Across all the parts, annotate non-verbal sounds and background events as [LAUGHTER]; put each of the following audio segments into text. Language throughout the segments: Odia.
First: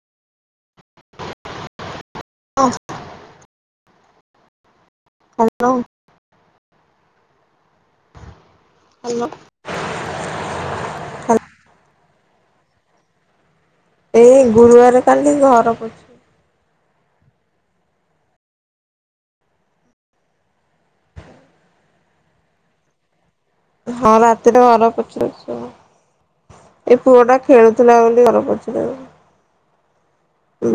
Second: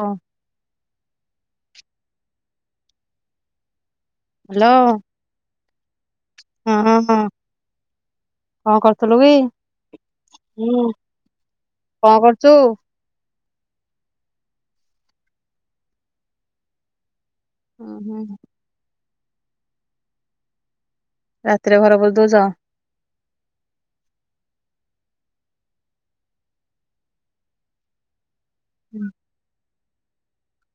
ହଁ। ଅଫ୍ ହାଲୋ। ହାଲୋ ହଁ ହଁ କଣ କରୁଥିଲୁ ହ୍ୟାଲୋ କି? ହୁଁ କଣ କରୁଚୁ? ଏଇ ଗୁରୁବାର କାଲି ଘର ପୁଛୁଚି। ଉଁ ହୁଁ ହୁଁ। ରାତିରେ ଘର ପୋଛି ଦେଉଚ। ହଁ ରାତିରେ ଘର ପୋଛି ଦେଉଚୁ ଆଉ। ଏଇ ପୁଅ ଟା ଖେଳୁଥିଲା ବୋଲି ଘର ପୋଛି ଦେଲି। ହୁଁ।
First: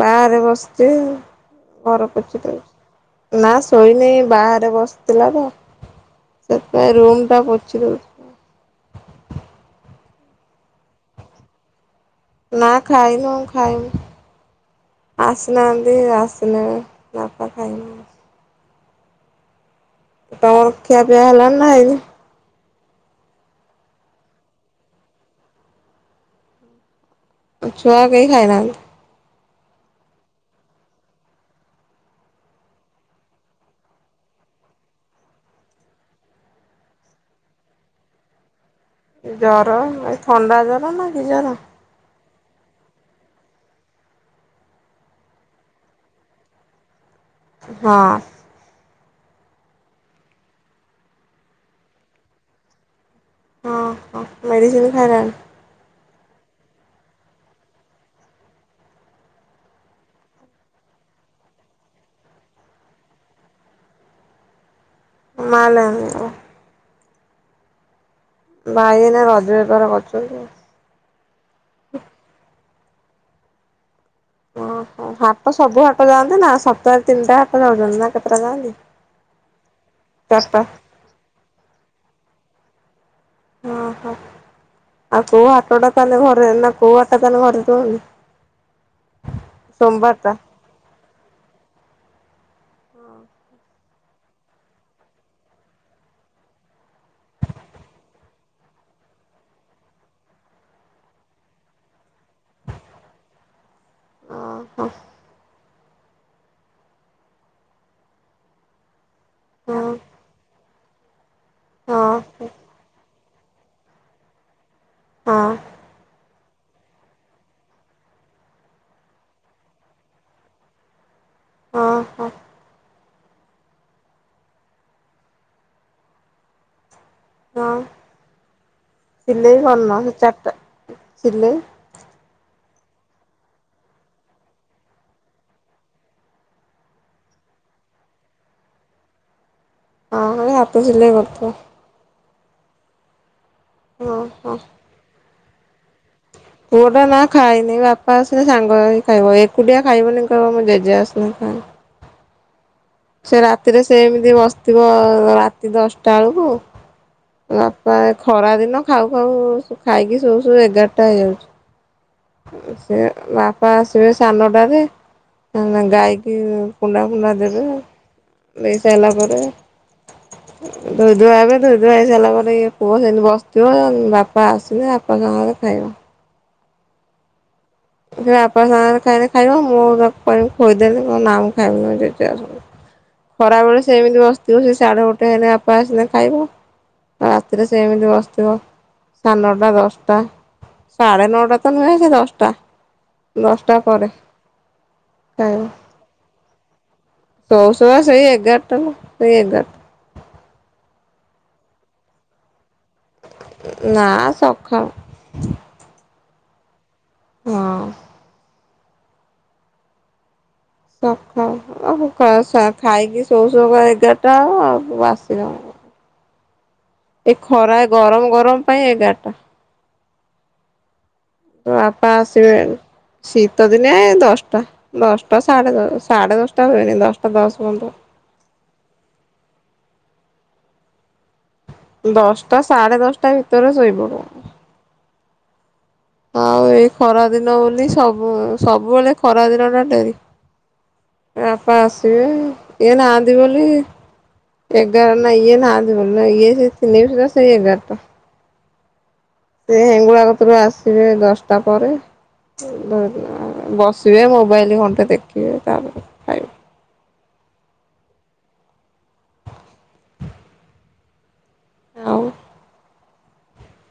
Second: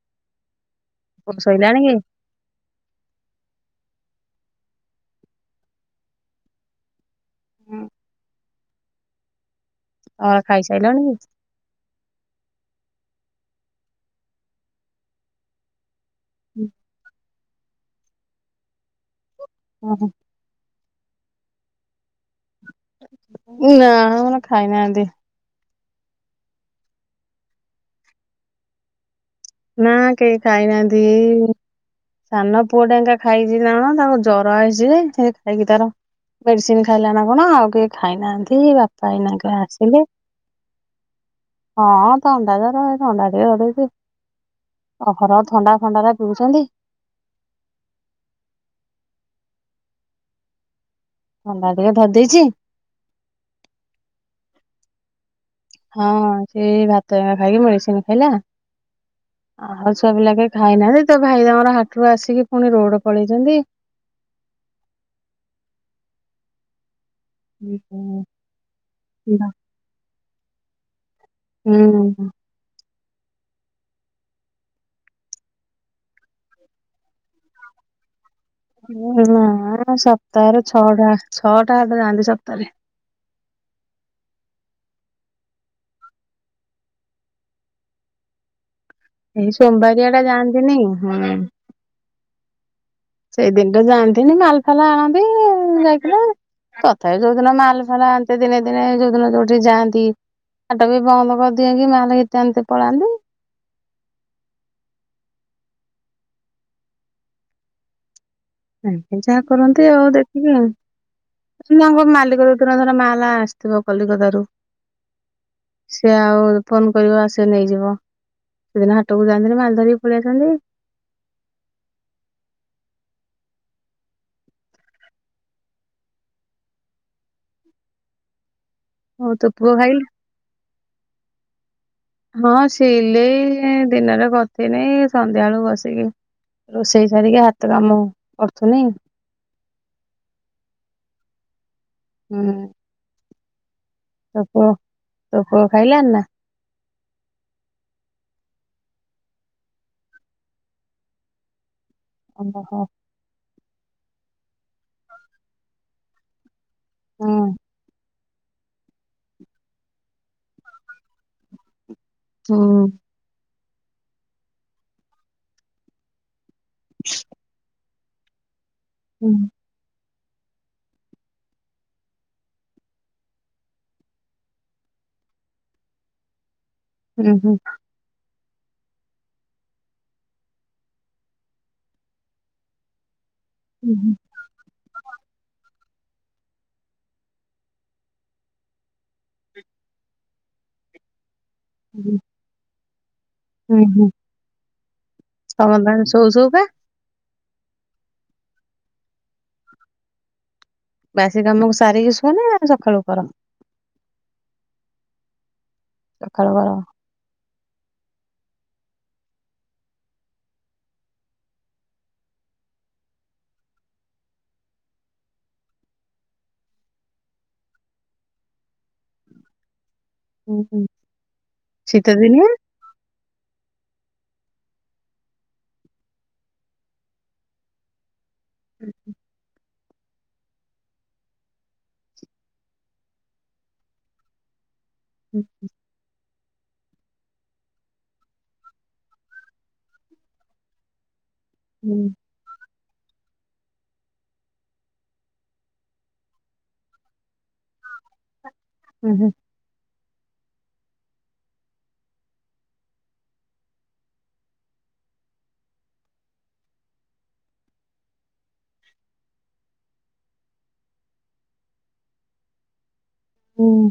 ବାହାରେ ବସିଚି ପୁଅ ଶୋଇଲାଣି କି? ଘର ପୋଛି ହୋଉଛି ନା ଶୋଇନି ବାହାରେ ବସିଥିଲା ତ ସେଥିପାଇଁ ରୁମଟା ପୋଛି ଦେଉଚି। ତମର ଖାଇ ସାରିଲାଣି? ନା ଖାଇ ନୁ ଖାଇମୁ ଆସନାହାନ୍ତି ଆସିନେ ନା ଭାତ ଖାଇଲୁ। ଉଁ ହୁଁ। ତମର ଖିଆ ପିଆ ହେଲାଣି ନା ହେଇନି? ନାଁ ଆମର ଖାଇନାହାନ୍ତି। ଛୁଆ କେହି ଖାଇନାହାନ୍ତି। ନାଁ କେହି ଖାଇନାହାନ୍ତି? ସାନ ପୁଅ ଟା ଏଙ୍କା ଖାଇଚି ନା କଣ ନା ତାକୁ ଜର ଆଇଚି ଯେ ସେ ଖାଇକି ତାର ମେଡିସିନ ଖାଇଲା ନା କଣ ଆଉ କିଏ ଖାଇନାହାନ୍ତି ବା ଜର ଏ ଥଣ୍ଡା ଜର ନା କି ଜର? ହଁ ଥଣ୍ଡା ଜର। ଥଣ୍ଡା ଟିକେ ଧରିଦେଇଚି। ଅହରହ ଥଣ୍ଡା ଫଣ୍ଡା ରା ପିଉଛନ୍ତି। ହଁ। ଥଣ୍ଡା ଟିକେ ଧରି ଦେଇଚି। ହଁ ହଁ। ମେଡ଼ିସିନ୍ ଖାଇଲାଣି? ହଁ ସିଏ ଏ ଇ ଭାତା ଏଇନା ଖାଇକି ମେଡିସିନ ଖାଇଲା। ଆ ଛୁଆ ପିଲା କେହି ଖାଇନାହାନ୍ତି ତୋ ଭାଇ ତାଙ୍କର ହାଟରୁ ଆସିକି ପୁଣି ରୋଡ୍ ପଳେଇଛନ୍ତି। ମାଲ୍ ଆଣିବାକୁ। ହ ହୁ [UNINTELLIGIBLE] ଭାଇ ଏଇନା ରଜ ବେପାର କରୁଚନ୍ତି ଆଉ। ହୁଁ ହୁଁ। ଓହୋ ହାଟ ସବୁ ହାଟ ଯାଆନ୍ତି ନା ସପ୍ତାହରେ ତିନିଟା ହାଟ ଯାଉଛନ୍ତି ଆଉ କେତେଟା ଯାଆନ୍ତେ? ନା [UNINTELLIGIBLE] ସପ୍ତାହରେ ଛଅଟା ଛଅଟା ହାଟ ଯାଆନ୍ତି ସପ୍ତାହରେ? ଅ ହୋ। ଆଉ କୋଉ ହାଟ ଟା ତାହେଲେ ଘରେ ନା କୋଉ ହାଟ ଟା ତାହେଲେ ଘରେ ରୁହନ୍ତି? ଏଇ ସୋମବାରିଆ ଟା ଯାଆନ୍ତିନି। ହୁଁ। ସେଇଦିନ ଟା ଯାଆନ୍ତିନି ମାଲ୍ ଫାଲ୍ ଆଣନ୍ତି ଯାଇଥିଲେ। ତଥାପି ଯୋଉଦିନ ମାଲ୍ ଫାଲ୍ ଆଣିତେ ଦିନେ ଦିନେ ଯୋଉ ଦିନ ଯୋଉଠି ଯାଆନ୍ତି। ହାଟ ବି ବନ୍ଦ କରିଦିଅନ୍ତି ନହଲେ କେତେ ଏମିତି ପଳାନ୍ତି। ଅହ। ଏମିତି ଯାହା ହଁ କରନ୍ତି ଆଉ ଦେଖିକି ଆଉ କିନ୍ତୁ ତାଙ୍କ ମାଲିକ ଟୋଟା ଧର ମାଲ୍ ଆସିଥିବ କଲିକତା ରୁ ହଁ ସେ ଆଉ ଫୋନ କରିବ ଆସିକି ନେଇଯିବ ସେଦିନ ହାଟକୁ ଯାଆନ୍ତିନି ମାଲ ଧରିକି ପଳେଇ ଆସନ୍ତି। ଅହ। ହଁ। ଆଉ ତୋ ସିଲେଇ ପୁଅ କରୁନ ଖାଇଲି ସେ ଚାରିଟା ସିଲେଇ ହଁ ସିଲେଇ ଦିନରେ କରୀଥିନି ସନ୍ଧ୍ୟା ବେଳୁ ବସିକି ରୋଷେଇ ସାରିକି ହାତ କାମ କରୁଥିନି। ହଁ ହଁ ହାତ ସିଲେଇ କରୁଥିବ। ହୁଁ। ତୋ ଓହୋ। ପୁଅ ତୋ ପୁଅ ଖାଇଲାଣି ନାଁ? ପୁଅଟା ନାଁ ଖାଇନି ବାପା ଆସିନେ ସାଙ୍ଗ ହେଇକି ଖାଇବ ଏକୁଟିଆ ଖାଇବନି କହିବ ମୁଁ ଜେଜେ ଆସିନେ ଖାଇବି। ଅହୋ [UNINTELLIGIBLE] ସେ ରାତିରେ ସେମିତି ବସିଥିବ ରାତି ଦଶଟା ଓଳକୁ। ବାପା ଖରା ଦିନ ଖାଉ ଖାଉ ଖାଇକି ଶୋଉ ଶୋଉ ଏଗାରଟା ହେଇଯାଉଚି। ହୁଁ। ସେ ବାପା ଆସିବେ ସାନଟାରେ ଗାଈକି କୁଣ୍ଡା ଫୁଣ୍ଡା ଦେବେ ଦେଇ ସାରିଲା ପରେ [UNINTELLIGIBLE] ଧୋଇଦୁଆ ହେବେ ଧୋଇଦୁଆ ହେଇସାରିଲା ପରେ ଇଏ ପୁହଅ ସେମିତି ବସିଥିବ ବାପା ଆସିନେ ବାପା ସାଙ୍ଗରେ ଖାଇମୁ। ଉଁ ହୁଁ। [INAUDIBLE] [UNINTELLIGIBLE] ଖରା ବେଳେ ହୁଁ ହୁଁ ସେମିତି ବସିଥିବ ସେ ସାଡେ ଗୋଟେ ହେଲେ ବାପା ଆସିଲେ ଖାଇବ। ରାତିରେ ସେମିତି ବସିଥିବ ସାଡନଟା, ଦଶଟା ସାଢେ ନଅଟା ତ ନୁହେଁ ସେ ଦଶଟା ଦଶଟା ପରେ। ସମଦାଣି ସୋଉ ସୋଉ କା ଯୋଉ ଯୋଉ କା ସେଇ ଏଗାରଟାଲୋ ସେଇ ଏଗାର ବାସି କାମକୁ ସାରିକି ଶୁଅନା ସକାଳୁ କର? ନା ସଖାଳ ସଖାଳୁ କର ହଁ। [UNINTELLIGIBLE] ଏ ଖରା ଗରମ ଗରମ ପାଇଁ ଏଗାରଟା। ହୁଁ ହୁଁ। ତ ଶୀତ ବାପା ଦିନିଆ? ଆସିବେ ଆଉ। ଶୀତ ଦିନିଆ ଏ ଦଶଟା ଦଶଟା ସାଢ଼େ, ଦଶ ସାଢ଼େ, ଦଶଟା ହୁଏନି ଦଶଟା ଦଶ ପନ୍ଦର। ହୁଁ ହୁଁ। ଦଶଟା ସାଢ଼େ ଦଶଟା ଭିତରେ ଶୋଇ ପଡ଼ୁ। ହୁଁ ହୁଁ। ଆଉ ଏଇ ଖରା ଦିନ ବୋଲି ସବୁ ସବୁବେଳେ ଖରା ଦିନ ଟା ଡେରି। ବାପା ହୁଁ ଆସିବେ ଇଏ ନାହାନ୍ତି ବୋଲି ଏଗାର ଇଏ ନାହାନ୍ତି ବୋଲି ଇଏ ଥିଲେ ବି ସେଇ ଏଗାରଟା। ଓହୋ ସେ ହେଙ୍ଗୁଳା କତରୁ ଆସିବେ ଦଶଟା ପରେ। ଡରୁନି ବସିବେ ମୋବାଇଲ ଘଣ୍ଟେ ଦେଖିବେ ତାପରେ ଖାଇବେ ଆଉ ହୁଁ।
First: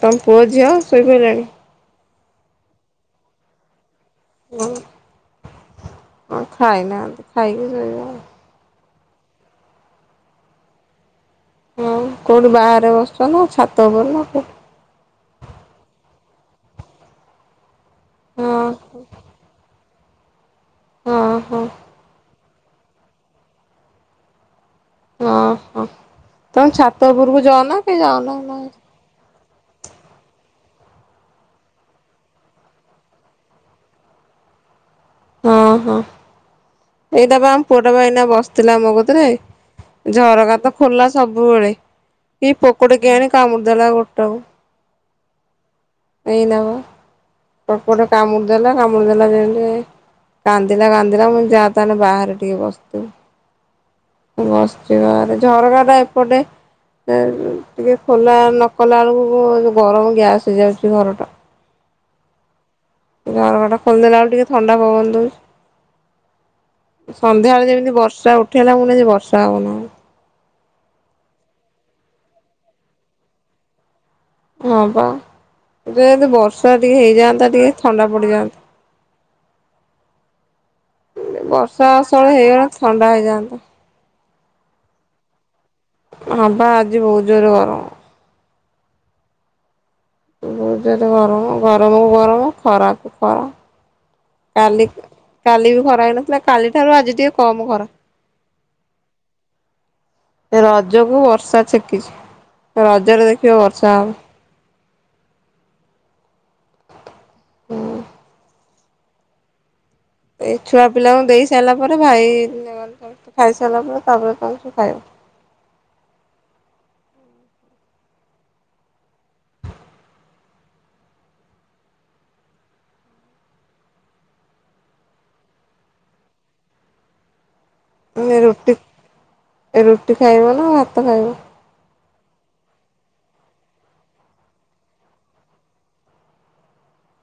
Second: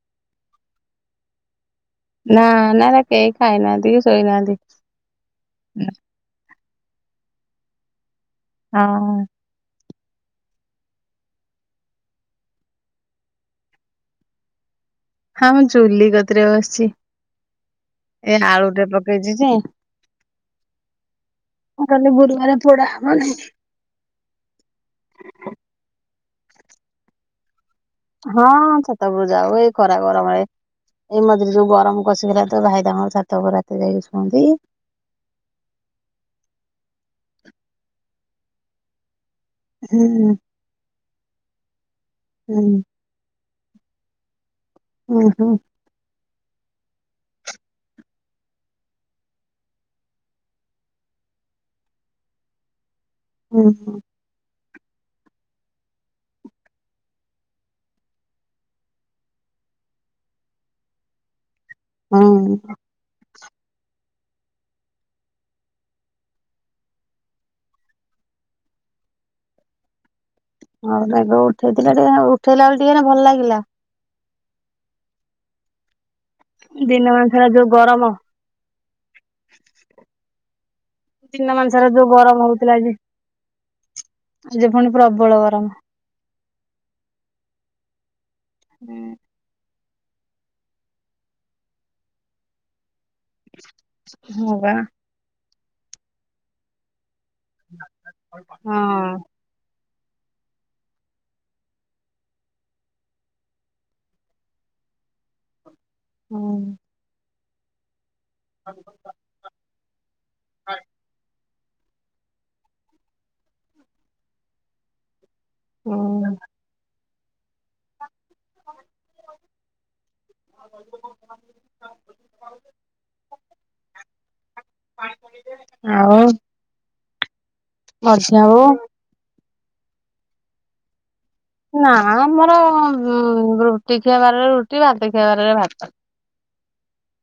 ତମ ପୁଅ ଝିଅ ଶୋଇପଇଲେଣି? ନାଁ ନାଁ ଏରା କେହି ଖାଇନାହାନ୍ତି କି ଶୋଇନାହାନ୍ତି। ଆ ଖାଇନାହାନ୍ତି ଖାଇକି ଶୋଇବେ ଆଉ। ହଁ। ଆଉ କୋଉଠି ବାହାରେ ବସଚ ନାଁ ଛାତ ଉପରେ ନାଁ କଉ ହଁ ମୁଁ ଚୁଲି କତିରେ ବସଚି। ଏ ହଁ ଆଳୁଟେ ପକେଇଚି ଯେ ହଁ ହଁ। କଲି ଗୁରୁବାରେ ପୋଡା ହବ ନେହିଁ। ଅ ହଁ ତମେ ଛାତ ଉପୁରକୁ ଯଅନା? ହଁ ଛାତ ଉପରୁ ଯାଉ ଏଇ ଖରା ଗରମ ଏ ଏଇ ମଝିରେ ଯୋଉ ଗରମ କଷିକି ହେଲା ତ ଭାଇ ତାଙ୍କର ଛାତ ଉପରେ ରାତି ଯାଇକି ଶୁଅନ୍ତି। ହଁ ହଁ ଏଇଟା ବା ଆମ ପୁଅଟା ବା ଏଇନା ବସିଥିଲା ମୋ କତିରେ ହୁଁ। ଝରକା ତ ଖୋଲା ସବୁବେଳେ କି ହୁଁ ପୋକୋଟେ କିଆଣି କାମୁଡିଦେଲା ଗୋଟା କୁ। ଉଁ ହୁଁ। ଏଇନା ବା। ପୋକଟେ କାମୁଡି ଦେଲା କାମୁଡି ଦେଲା ଯେମିତି କାନ୍ଦିଲା କାନ୍ଦିଲା ମୁଁ ଯା ତାହେଲେ ବାହାରେ ଟିକେ ବସିଥିବୁ। ହୁଁ, ହୁଁ। ବସିଛି ବାହାରେ ଝରକା ଟା ଏପଟେ ସେ ଉଁ, ଟିକେ ଖୋଲା ନ କଲାବେେଳକୁ ଯୋ ଗରମ ଗ୍ୟାସ୍ ହେଇଯାଉଛି ଘରଟା। ହଁ। ଝରକା ଟା ଖୋଲିଦେଲା ଆଳକୁ ଟିକେ ଥଣ୍ଡା ପବନ ଦଉଛୁ। ସନ୍ଧ୍ୟାବେଳେ ଯେମିତି ବର୍ଷା ଉଠେଇଲା ମୁଁ କହିନି ଆଜି ବର୍ଷା ହବ ନା କଣ। ହଁ ମେଘ ଉଠେଇଥିଲା ଟିକେ ନାକୁ ଉଠେଇଲା ବେଳେ ଟିକେ ନା ଭଲ ଲାଗିଲା। ହଁ ପା ଯେହେତୁ ବର୍ଷା ଟିକେ ଦିନ ମାନ ସାରା ହେଇଯାଆନ୍ତା ଯୋଉ ଟିକେ ଥଣ୍ଡା ଗରମ ପଡିଯାନ୍ତା। ଯେ ଦିନ ମାନ ସାରା ବର୍ଷା ଯୋଉ ଅସୁଳେ ଗରମ ହେଇଗଲେ ହଉଥିଲା ଆଜି ଥଣ୍ଡା ହେଇଯାଆନ୍ତା। ଆଜି ପୁଣି ପ୍ରବଳ ଗରମ। ହଁ ପା ଆଜି ବହୁତ ଜୋରେ ଗରମ। ହୁଁ। ବହୁ ଜୋରେ ଗରମ ଗରମକୁ ଗରମ ଖରା କୁ ଖରା ହଁ ବା କାଲି କାଲି ବି ଖରା ହେଇନଥିଲା କାଲି ଠାରୁ ଆଜି ଟିକେ କମ୍ ଖରା। ହଁ। ଏ ରଜକୁ ବର୍ଷା ଛେକିଛି ରଜରେ ଦେଖିବ ବର୍ଷା ହବ। ହଁ। ଅଁ, [UNINTELLIGIBLE] ଏ ଛୁଆ ପିଲାଙ୍କୁ ଦେଇ ସାରିଲା ପରେ ଭାଇ [INAUDIBLE] ସମସ୍ତେ ଖାଇସାରିଲା ପରେ ତାପରେ ଖାଉଛୁ ଖାଇବୁ। ଅ, [INAUDIBLE] ଆଉ ମାନେ ମଝିଆ ବୋଉ ରୁଟି ରୁଟି ଖାଇବ ନା ଭାତ ଖାଇବ? ନା ଆମର ଅଁ, ରୁଟି ଖିଆ ବାରରେ ରୁଟି ଭାତ ଖିଆ ବାରରେ ଭାତ।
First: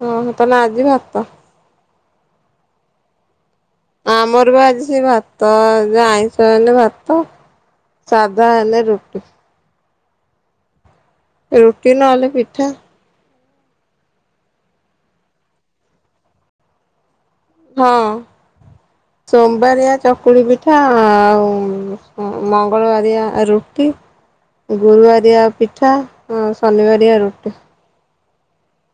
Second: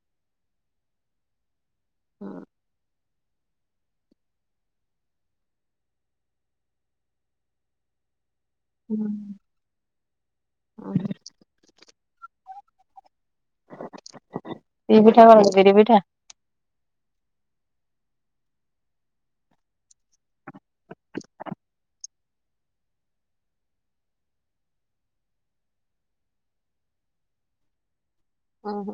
ଓ ହୋ ତାହେଲେ ଆଜି ଭାତ? ହଁ। ଆମର ବି ଆଜି ସେ ଭାତ ଯେ ଆଇଁଷ ହେନେ ଭାତ। ସାଧା ହେଲେ ରୁଟି। ଓ ହୋ। ରୁଟି ନ ହେଲେ ପିଠା। କି ପିଠା କରନ୍ତି ବିରି ପିଠା? ହଁ। ସୋମ୍ ବାରିଆ ଚକୁଳି ପିଠା ଆଉ ଅ, ମଙ୍ଗଳବାରିଆ ରୁଟି। ଗୁରୁବାରିଆ ପିଠା ଆଉ ଶନିବାରିଆ ରୁଟି। ଓ ହଁ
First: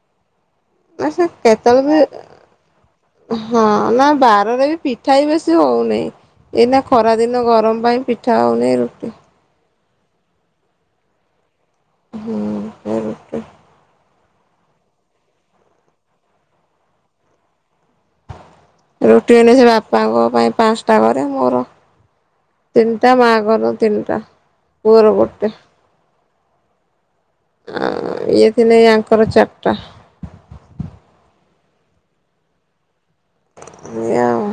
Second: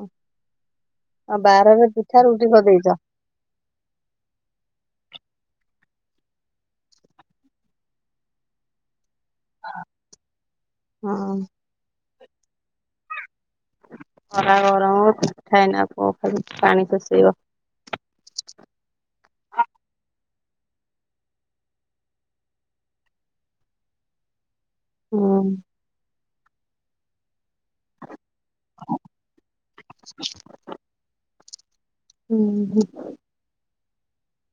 ନା ସେ ଆଉ ବାରରେ କେତେବେଳେ ପିଠା ବି ରୁଟି କରିଦେଇଚ? ହଁ ନା ବାରରେ ବି ପିଠା ବି ବେଶୀ ହଉନେଇଁ। ଏଇନା ଖରା ଦିନ ଗରମ ପାଇଁ ପିଠା ହଉନି ରୁଟି। ହଁ। ହୁଁ, ଖାଲି ରୁଟି। ଖରା ଗରମ କୁ ପିଠା ଏଇନା ଆଉ କ- ଖାଲି ପାଣି ପୋଷେଇବ। ରୁଟି ହେନେ ସେ ବାପାଙ୍କ ପାଇଁ ପାଁଷ୍ଟା ଟା କରେ ମୋର ତିନଟା ମା ଙ୍କର ତିନଟା। ପୁଅ ର ହୁଁ। ଗୋଟେ ଆଁ ଇଏ। ଥିଲେ ୟାଙ୍କର ଚାର୍ ଟା। [UNINTELLIGIBLE] ଉଁ ହୁଁ। ସେୟା ଆଉ।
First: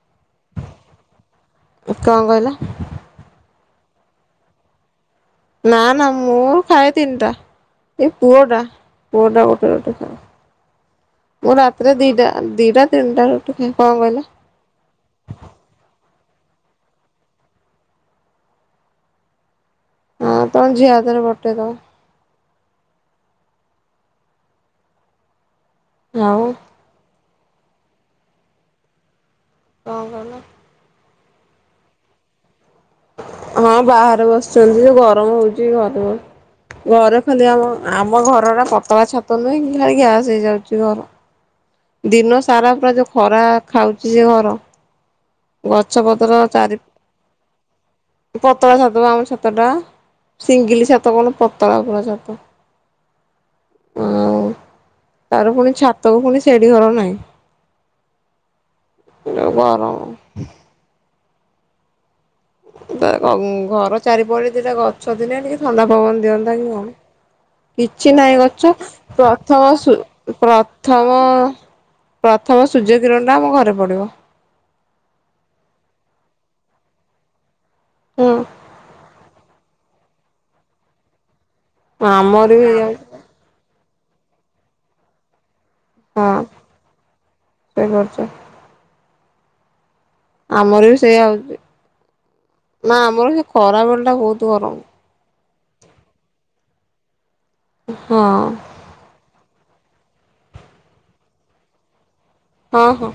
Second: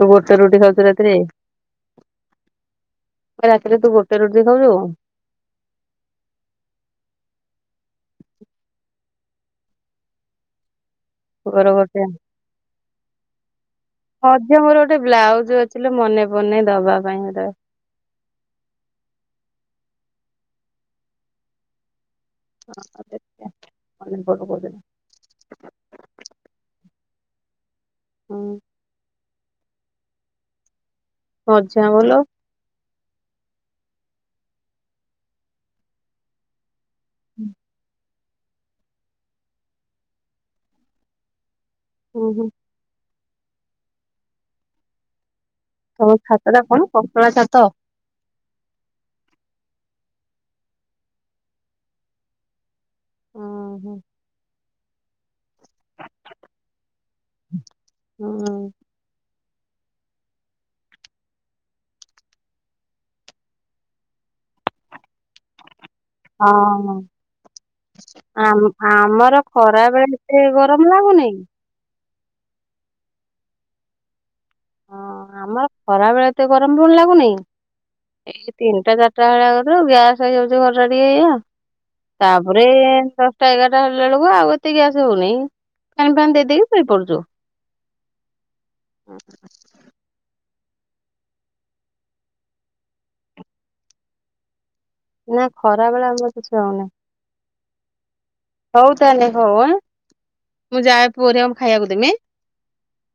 ତୁ ଗୋଟେ ରୁଟି ଖାଉଛୁ ରାତିରେ? କଣ କହିଲ ରାତିରେ ତୁ ଗୋଟେ ରୁଟି ଖାଉଛୁ? ନା ନା ମୁଁ ଖାଏ ତିନିଟା। ଏ ପୁଅଟା, ପୁଅଟା ଗୋଟେ ରୁଟି ଖାଏ। [INAUDIBLE] ମୁଁ ରାତିରେ ଗୋଟେ ଦିଟା ଦିଟା ତିନିଟା ରୁଚି ଖାଏ। କଣ କହିଲ? ହଁ ଝିଅ ମୋର ଗୋଟେ ବ୍ଲାଉଜ ଅଛି ମନେ ପଡୁନାଇ ଦବା ପାଇଁ ହେଟା। ହଁ ତମ ଝିଅ ହାତରେ ପଟେଇ ଦବ। [UNINTELLIGIBLE] ଆଉ ହୁଁ। କଣ କହିଲ? ମଝିଆ ଭଲ। ହଁ ବାହାରେ ବସଛନ୍ତି ଯେ ଗରମ ହଉଛି। ଘରେ ବ ଘରେ ଖାଲି ଆମ। ଆମ ଘରଟା ପତଳା ଛାତ ନୁହେଁ କି ଖାଲି ଗ୍ୟାସ ହେଇଯାଉଛି ଘର। ହୁଁ ହୁଁ ଦିନସାରା ପୁରା ଯୋଉ ଖରା ଖାଉଛି ଯେ ଘର। ଗଛ ତମ ପତ୍ର ଛାତ ଟା ଚାରି କଣ ପତଳା ଛାତ? ପତଳା ଛାତ ବା ଆମ ଛାତଟା। ସିଙ୍ଗିଲି ଛାତ କଣ ପତଳା ପୁରା ଛାତ। ହଁ ହୋ। ଆଉ ତାର ପୁଣି ଛାତକୁ ପୁଣି ସେଡି଼ଘର ନାହିଁ। ହୁଁ। ଯୋଉ ଗରମ। ତା କ ଘର ଚାରିପଟେ ଦିଟା ଗଛ ଥିଲେ ଟିକେ ଥଣ୍ଡା ପବନ ଦିଅନ୍ତା କି କଣ। ହଁ କିଛି ନାହିଁ ଆମ ଗଛ। ଆମର ପ୍ରଥମ ଖରା ସୁ ବେଳେ ଏତେ ଗରମ ପ୍ରଥମ ଲାଗୁନି ପ୍ରଥମେ ସୂର୍ଯ୍ୟ କିରଣଟା ଆମ ଘରେ ପଡି଼ବ। ହଁ ଆମର ଖରା ବେଳେ ଏତେ ଗରମ ପୁଣି ଲାଗୁନାଇ। ହୁଁ ଏଇ ତିନିଟା ଚାରିଟା ବେଳା କତିରୁ ଗ୍ୟାସ ହେଇଯାଉଛି ଘର ଟିକେ ଏଇଆ। ଆମର ବି ତାପରେ ହେଇଯାଉଛି ଏଁ ତ। ଟା ଏଗାରଟା ବାଜିଲା ବେଳକୁ ଆଉ ଏତେ ଗ୍ୟାସ ହଉନି। ଫ୍ୟାନ ଫ୍ୟାନ ଦେଇ ଦେଇକି ଶୋଇ ପଡୁ଼ଛୁ। ଶୋଇ ପଡୁ଼ଚୁ। ହଁ ହଁ। ଆମର ବି ସେଇଆ ହଉଛି। ନା ଆମର ସେ ଖରାବେଳଟା ବହୁତ ଗରମ। ନା ଖରାବେଳେ ଆମର କିଛି ହଉନେଇ। ହଁ। ହଉ ତାହେଲେ ହଉ ଆଁ। ମୁଁ ଯାଏ ପୁଅ ଆରିକାକୁ ଖାଇବାକୁ ଦେମି। ହଁ ହଁ।